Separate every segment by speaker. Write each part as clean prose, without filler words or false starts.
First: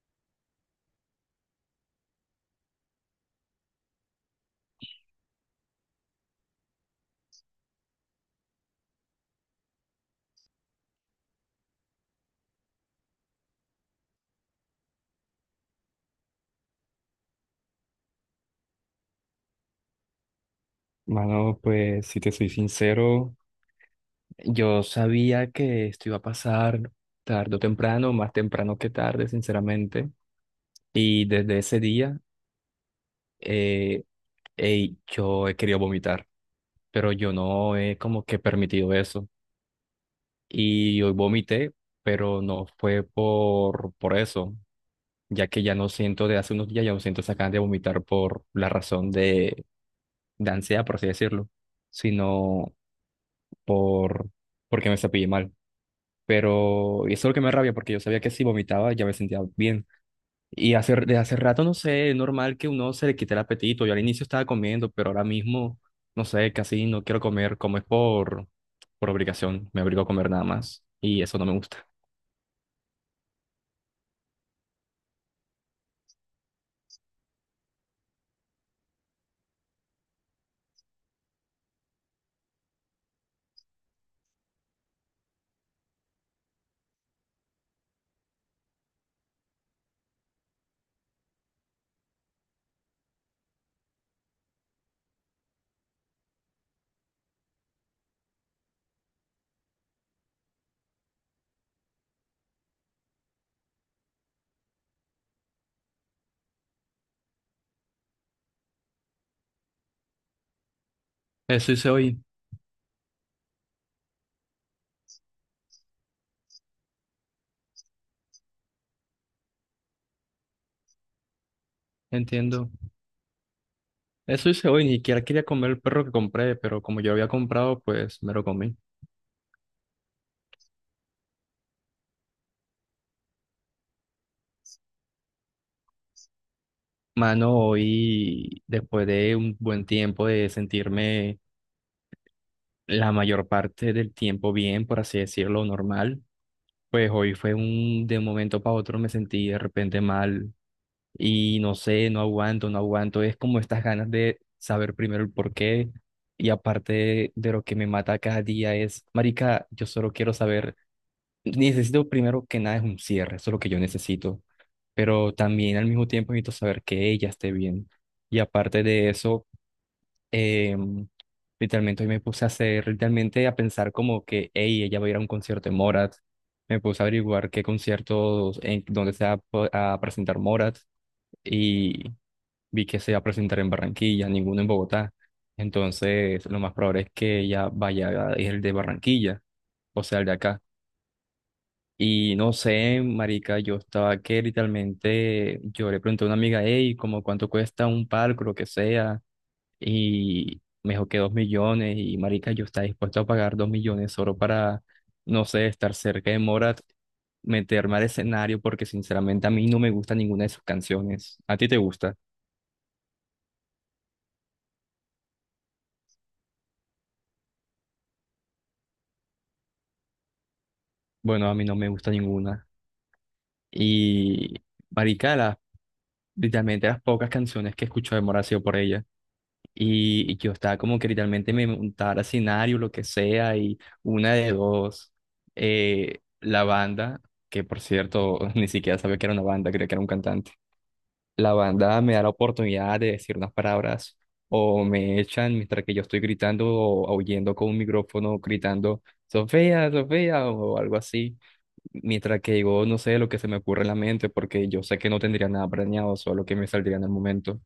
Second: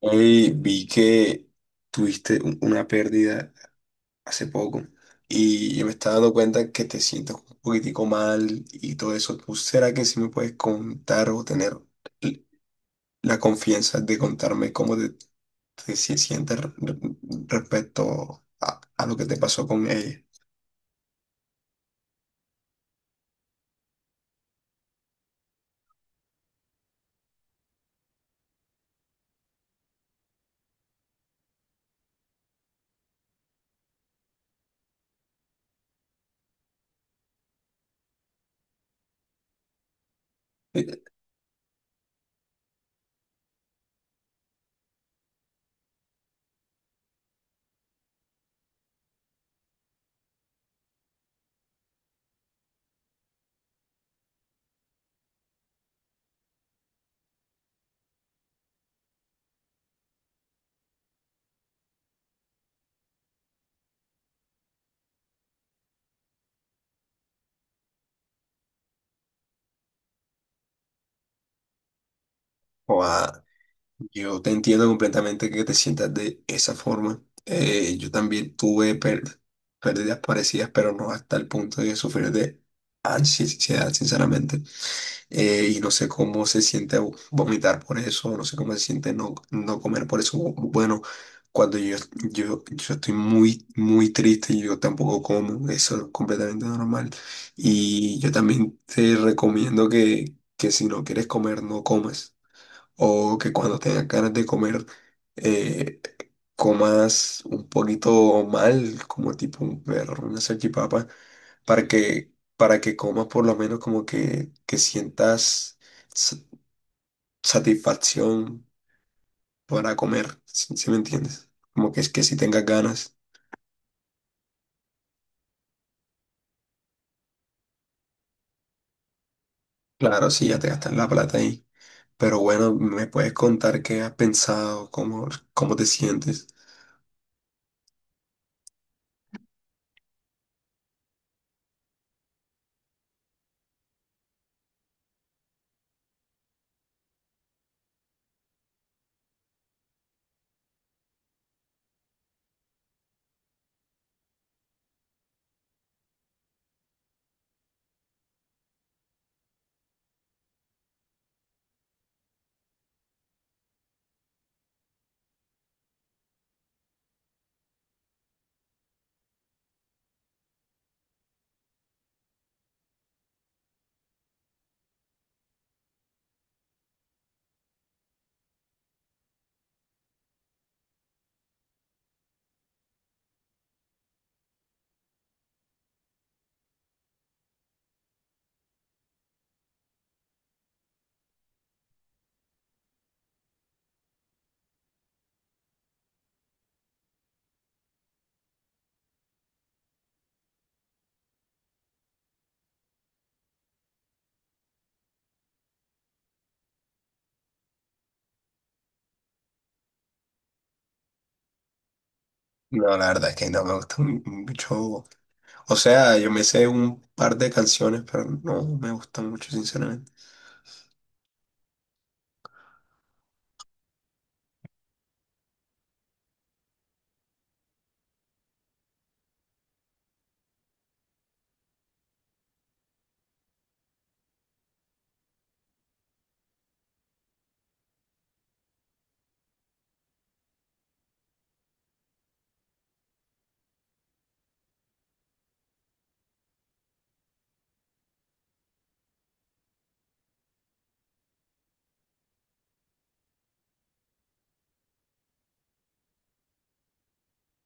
Speaker 1: Hoy vi que tuviste una pérdida hace poco, y yo me estaba dando cuenta que te sientes un poquitico mal y todo eso. ¿Tú será que sí me puedes contar o tener l- la confianza de contarme cómo te sientes respecto a, lo que te pasó con ella?
Speaker 2: Mano, pues si te soy sincero, yo sabía que esto iba a pasar tarde o temprano, más temprano que tarde, sinceramente. Y desde ese día, eh, ey, yo he querido vomitar, pero yo no he como que permitido eso. Y hoy vomité, pero no fue por eso, ya que ya no siento, de hace unos días ya no siento esa ganas de vomitar por la razón de ansiedad, por así decirlo, sino por porque me cepillé mal. Pero y eso es lo que me da rabia porque yo sabía que si vomitaba ya me sentía bien. Y hace, desde hace rato, no sé, es normal que uno se le quite el apetito. Yo al inicio estaba comiendo, pero ahora mismo, no sé, casi no quiero comer. Como es por obligación, me obligo a comer nada más. Y eso no me gusta.
Speaker 1: Yo te entiendo completamente que te sientas de esa forma. Yo también tuve pérdidas parecidas, pero no hasta el punto de sufrir de ansiedad, sinceramente. Y no sé cómo se siente vomitar por eso, no sé cómo se siente no comer por eso. Bueno, cuando yo estoy muy, muy triste, yo tampoco como. Eso es completamente normal. Y yo también te recomiendo que si no quieres comer, no comas, o que cuando tengas ganas de comer, eh, comas un poquito mal, como tipo un perro, una salchipapa,
Speaker 2: Eso
Speaker 1: para
Speaker 2: hice hoy,
Speaker 1: que, para que comas por lo menos, como que sientas sa- satisfacción para comer. Si me entiendes? Como que es que si tengas
Speaker 2: entiendo.
Speaker 1: ganas,
Speaker 2: Eso hice hoy, ni siquiera quería comer el perro que compré, pero como yo lo había comprado, pues me lo comí.
Speaker 1: claro, sí, ya te gastas la plata ahí. Pero bueno, ¿me puedes contar qué has pensado? ¿Cómo te sientes?
Speaker 2: Mano, hoy, después de un buen tiempo de sentirme la mayor parte del tiempo bien, por así decirlo, normal. Pues hoy fue un, de un momento para otro me sentí de repente mal y no sé, no aguanto, no aguanto. Es como estas ganas de saber primero el porqué y aparte de lo que me mata cada día es, marica, yo solo quiero saber, necesito primero que nada es un cierre, eso es lo que yo necesito, pero también al mismo tiempo necesito saber que ella esté bien. Y aparte de eso, Em, literalmente hoy me puse a hacer, literalmente a pensar como que, hey, ella va a ir a un concierto de Morat. Me puse a averiguar qué conciertos, en dónde se va a, a presentar Morat y vi que se va a presentar en Barranquilla, ninguno en Bogotá. Entonces, lo más probable es que ella vaya a ir el de Barranquilla, o sea, el de acá. Y no sé, marica, yo estaba que literalmente, yo le pregunté a una amiga, hey, como cuánto cuesta un palco, lo que sea y me dijo que 2 millones y marica, yo estaba dispuesto a pagar 2 millones solo para, no sé, estar cerca de Morat, meterme al escenario porque sinceramente a mí no me gusta ninguna de sus canciones. ¿A ti te gusta?
Speaker 1: No, la verdad es que no me gusta mucho. O sea, yo me sé un par de canciones, pero no me gustan mucho, sinceramente.
Speaker 2: Bueno, a mí no me gusta ninguna. Y marica, literalmente las pocas canciones que escucho de Morat ha sido por ella. Y yo estaba como que literalmente me montaba escenario, lo que sea, y una de dos, la banda, que por cierto ni siquiera sabía que era una banda, creía que era un cantante, la banda me da la oportunidad de decir unas palabras o me echan mientras que yo estoy gritando o aullando con un micrófono, gritando, Sofía, Sofía, o algo así, mientras que digo, no sé, lo que se me ocurre en la mente, porque yo sé que no tendría nada planeado, solo que me saldría en el momento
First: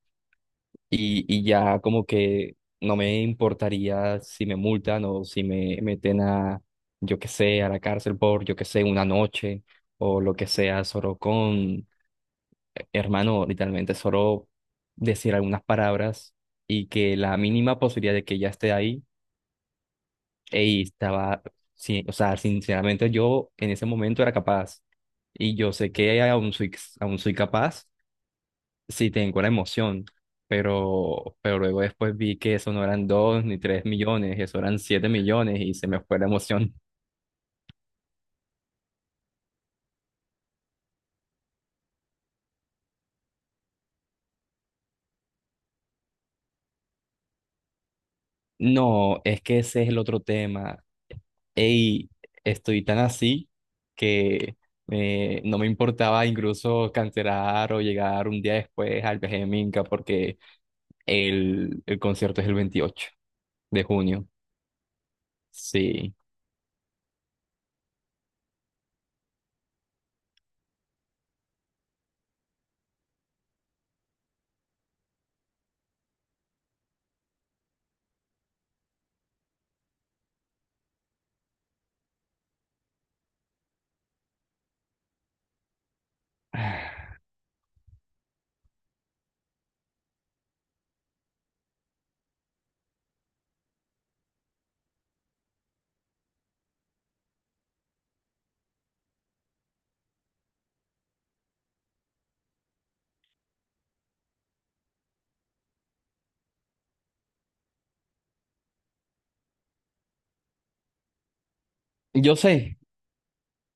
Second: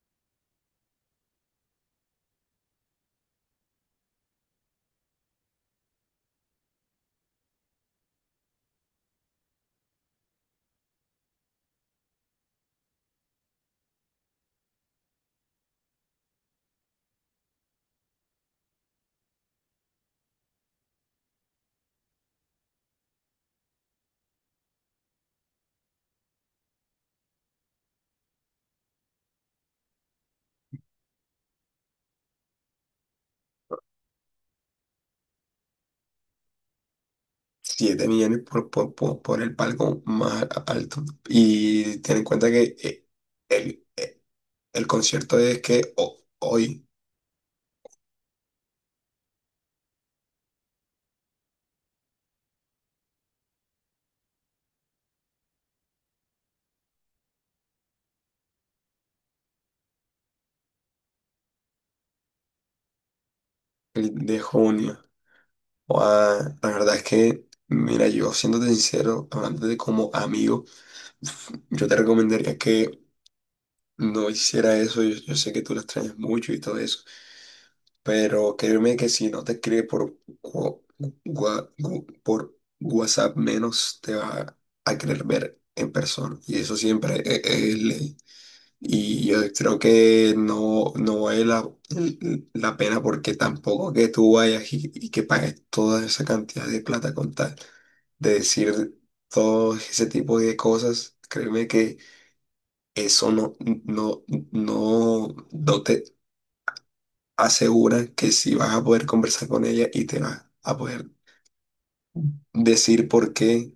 Speaker 2: y ya como que no me importaría si me multan o si me meten a, yo qué sé, a la cárcel por, yo qué sé, una noche o lo que sea, solo con, hermano, literalmente solo decir algunas palabras y que la mínima posibilidad de que ya esté ahí, y estaba, sí, o sea, sinceramente yo en ese momento era capaz y yo sé que aún soy capaz sí, tengo la emoción, pero luego después vi que eso no eran 2 ni 3 millones, eso eran 7 millones y se me fue la emoción.
Speaker 1: 7 millones por el palco más alto. Y ten en cuenta que el, eh, el concierto es que hoy,
Speaker 2: No, es que ese es el otro tema. Ey, estoy tan así que no me importaba incluso cancelar o llegar un día después al viaje de Minca porque el concierto es el veintiocho de
Speaker 1: el
Speaker 2: junio.
Speaker 1: de junio.
Speaker 2: Sí.
Speaker 1: Guau, la verdad es que, mira, yo siéndote sincero, hablando de como amigo, yo te recomendaría que no hiciera eso. Yo sé que tú la extrañas mucho y todo eso. Pero créeme que si no te escribe por, wa- por WhatsApp, menos te va a querer ver en persona. Y eso siempre es, ley. Y yo creo que no, no vale la pena, porque tampoco que tú vayas y, que pagues toda esa cantidad de plata con tal de decir todo ese tipo de cosas. Créeme que eso no, no, no, no te asegura que sí vas a poder conversar con ella, y te vas a poder
Speaker 2: Yo sé,
Speaker 1: decir por qué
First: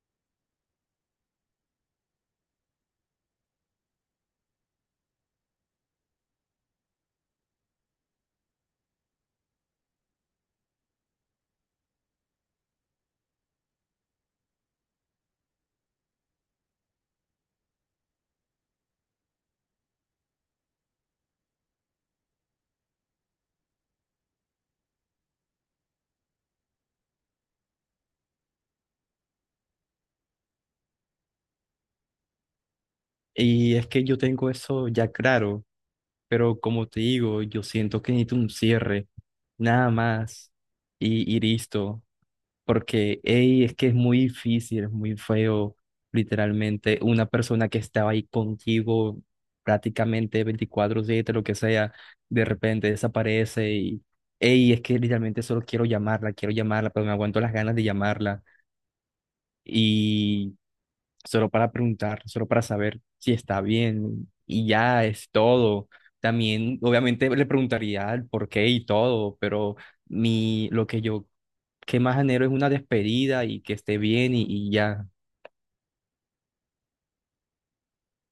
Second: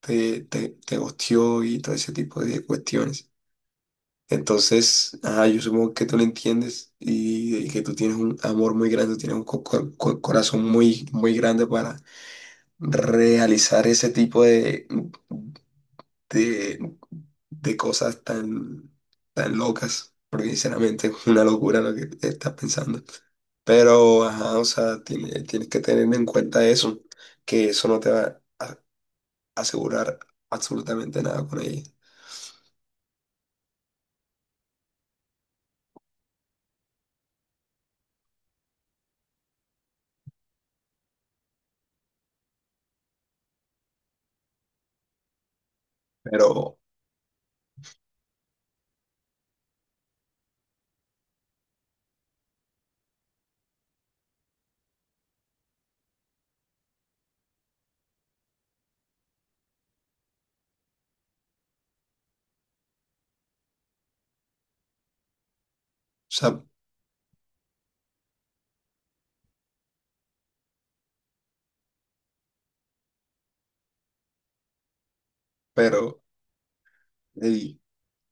Speaker 1: te ghosteó y todo ese tipo de cuestiones. Entonces, ah, yo supongo que tú lo entiendes, y que tú tienes un amor muy grande, tienes un corazón muy, muy grande, para realizar ese tipo de, de cosas tan, tan locas, porque sinceramente es una locura lo que estás pensando. Pero, ajá, o sea, tienes que tener en cuenta eso, que eso no te va a asegurar absolutamente nada con ella.
Speaker 2: y es que yo tengo eso ya claro. Pero como te digo, yo siento que necesito un cierre, nada más, y listo, porque ey, es que es muy difícil, es muy feo,
Speaker 1: Pero, o
Speaker 2: literalmente, una persona que estaba ahí contigo prácticamente 24/7, lo que sea, de repente desaparece y, ey, es que literalmente solo quiero llamarla, pero me aguanto las ganas de llamarla y solo para preguntar, solo para saber si está bien y ya es todo.
Speaker 1: sea,
Speaker 2: También, obviamente, le preguntaría el por qué y todo, pero mi, lo que yo que más anhelo es una despedida y que esté bien y ya.
Speaker 1: pero, ey,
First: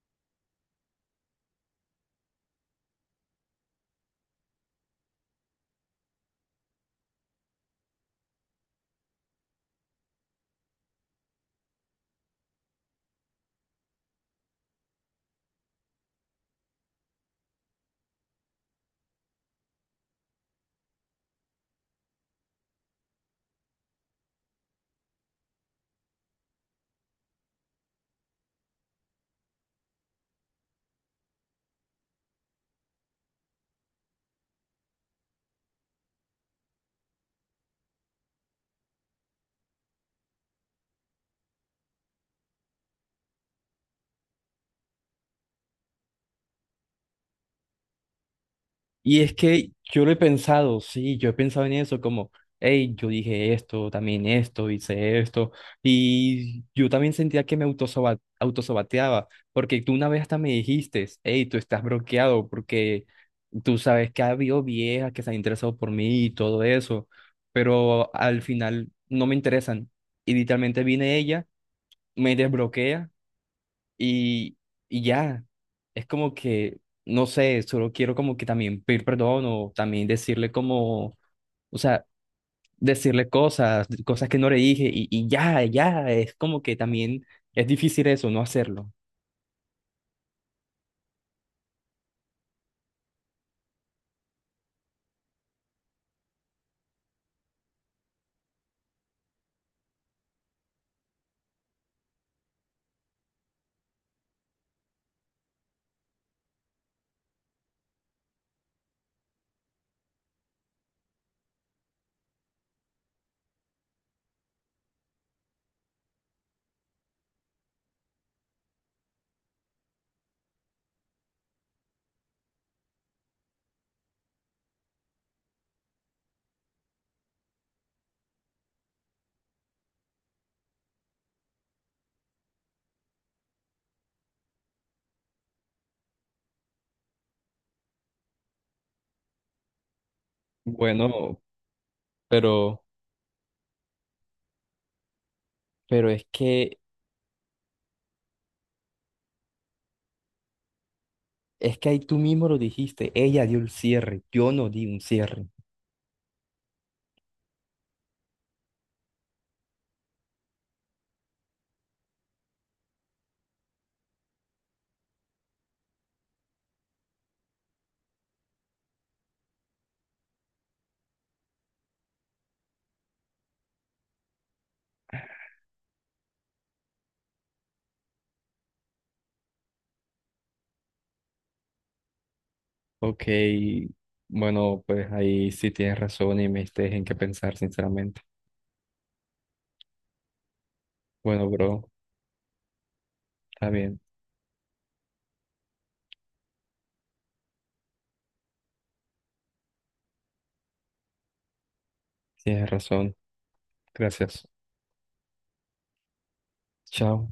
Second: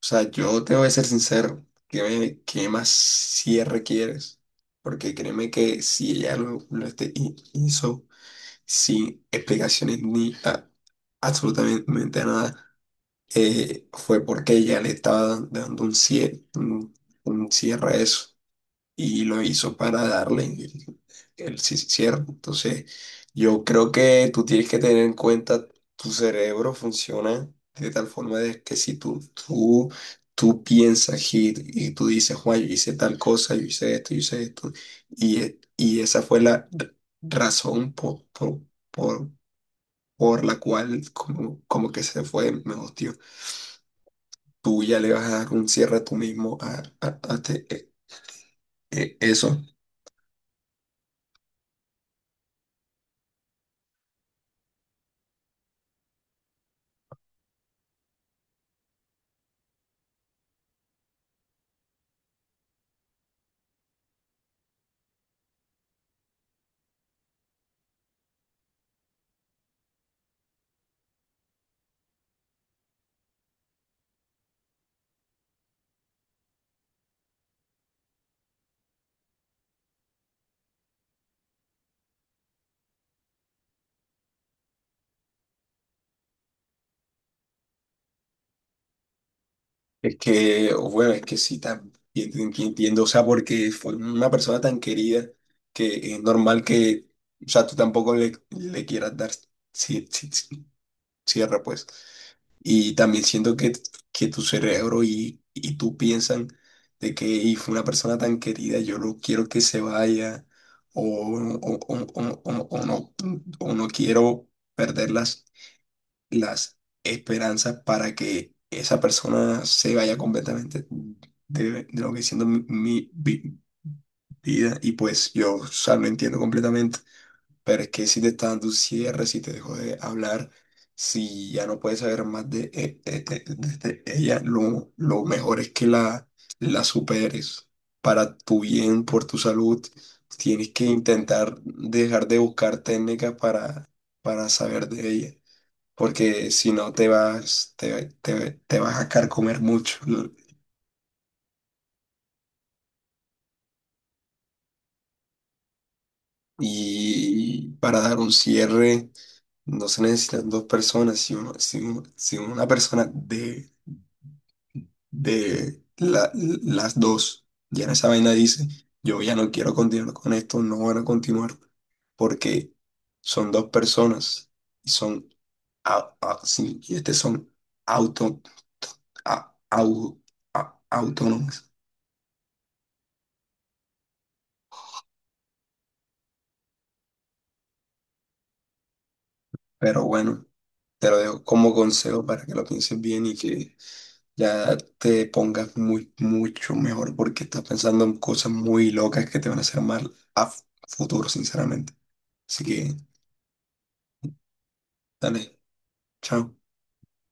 Speaker 1: o sea, yo te voy a ser sincero. ¿Qué más cierre quieres? Porque créeme que si ella lo hizo sin explicaciones ni absolutamente nada, fue porque ella le estaba dando un cierre, un cierre a eso. Y lo hizo para darle el sí, cierto. Entonces, yo creo que tú tienes que tener en cuenta, tu cerebro funciona de tal forma de que si tú, tú piensas y tú dices, Juan, yo hice tal cosa, yo hice esto, y esa fue la razón porpor, la cual, como que se fue mejor, tío. Tú ya le vas a dar un cierre a tú mismo a
Speaker 2: Y es
Speaker 1: eso.
Speaker 2: que yo lo he pensado, sí, yo he pensado en eso, como, hey, yo dije esto, también esto, hice esto, y yo también sentía que me autosaboteaba, porque tú una vez hasta me dijiste, hey, tú estás bloqueado, porque tú sabes que ha habido viejas que se han interesado por mí y todo eso, pero al final no me interesan, y literalmente viene ella, me desbloquea y, y ya, es como que, no sé, solo quiero como que también pedir perdón o también decirle como, o sea, decirle cosas, cosas que no le dije y ya, ya, es como que también es difícil eso, no hacerlo.
Speaker 1: Es que, bueno, es que sí, también entiendo. O sea, porque fue una persona tan querida, que es normal que, o sea, tú tampoco le quieras dar ci- ci- ci- cierre, pues. Y también siento que tu cerebro, y, tú piensan de que y fue una persona tan querida, yo no quiero que se vaya o, o, o, o, o- o no, o no quiero perderlas, las esperanzas, para que esa persona se vaya completamente de lo que siendo mi, mi vida, y pues yo, o sea, lo entiendo completamente. Pero es que si te está dando un cierre, si te dejó de hablar, si ya no puedes saber más de, de ella, lo mejor es que la superes para tu bien, por tu salud. Tienes que
Speaker 2: Bueno,
Speaker 1: intentar dejar de buscar
Speaker 2: pero,
Speaker 1: técnicas para saber de ella,
Speaker 2: pero es
Speaker 1: porque si
Speaker 2: que,
Speaker 1: no te vas, te vas a carcomer mucho, ¿no?
Speaker 2: es que ahí tú mismo lo dijiste, ella dio el cierre, yo no di un cierre.
Speaker 1: Y para dar un cierre no se necesitan dos personas. Si una persona de las dos ya en esa vaina dice, yo ya no quiero continuar con esto, no van a continuar, porque son dos personas y son, sí, y este son auto, a- au- a- autónomas.
Speaker 2: Ok, bueno, pues ahí sí tienes razón y me diste en qué pensar, sinceramente.
Speaker 1: Pero bueno. Te lo dejo
Speaker 2: Bueno,
Speaker 1: como
Speaker 2: bro,
Speaker 1: consejo para que lo pienses bien, y
Speaker 2: está
Speaker 1: que
Speaker 2: bien,
Speaker 1: ya te pongas muy, mucho mejor, porque estás pensando en cosas muy locas que te van a hacer mal a futuro, sinceramente. Así
Speaker 2: tienes
Speaker 1: que,
Speaker 2: razón. Gracias.
Speaker 1: dale, chao.
Speaker 2: Chao.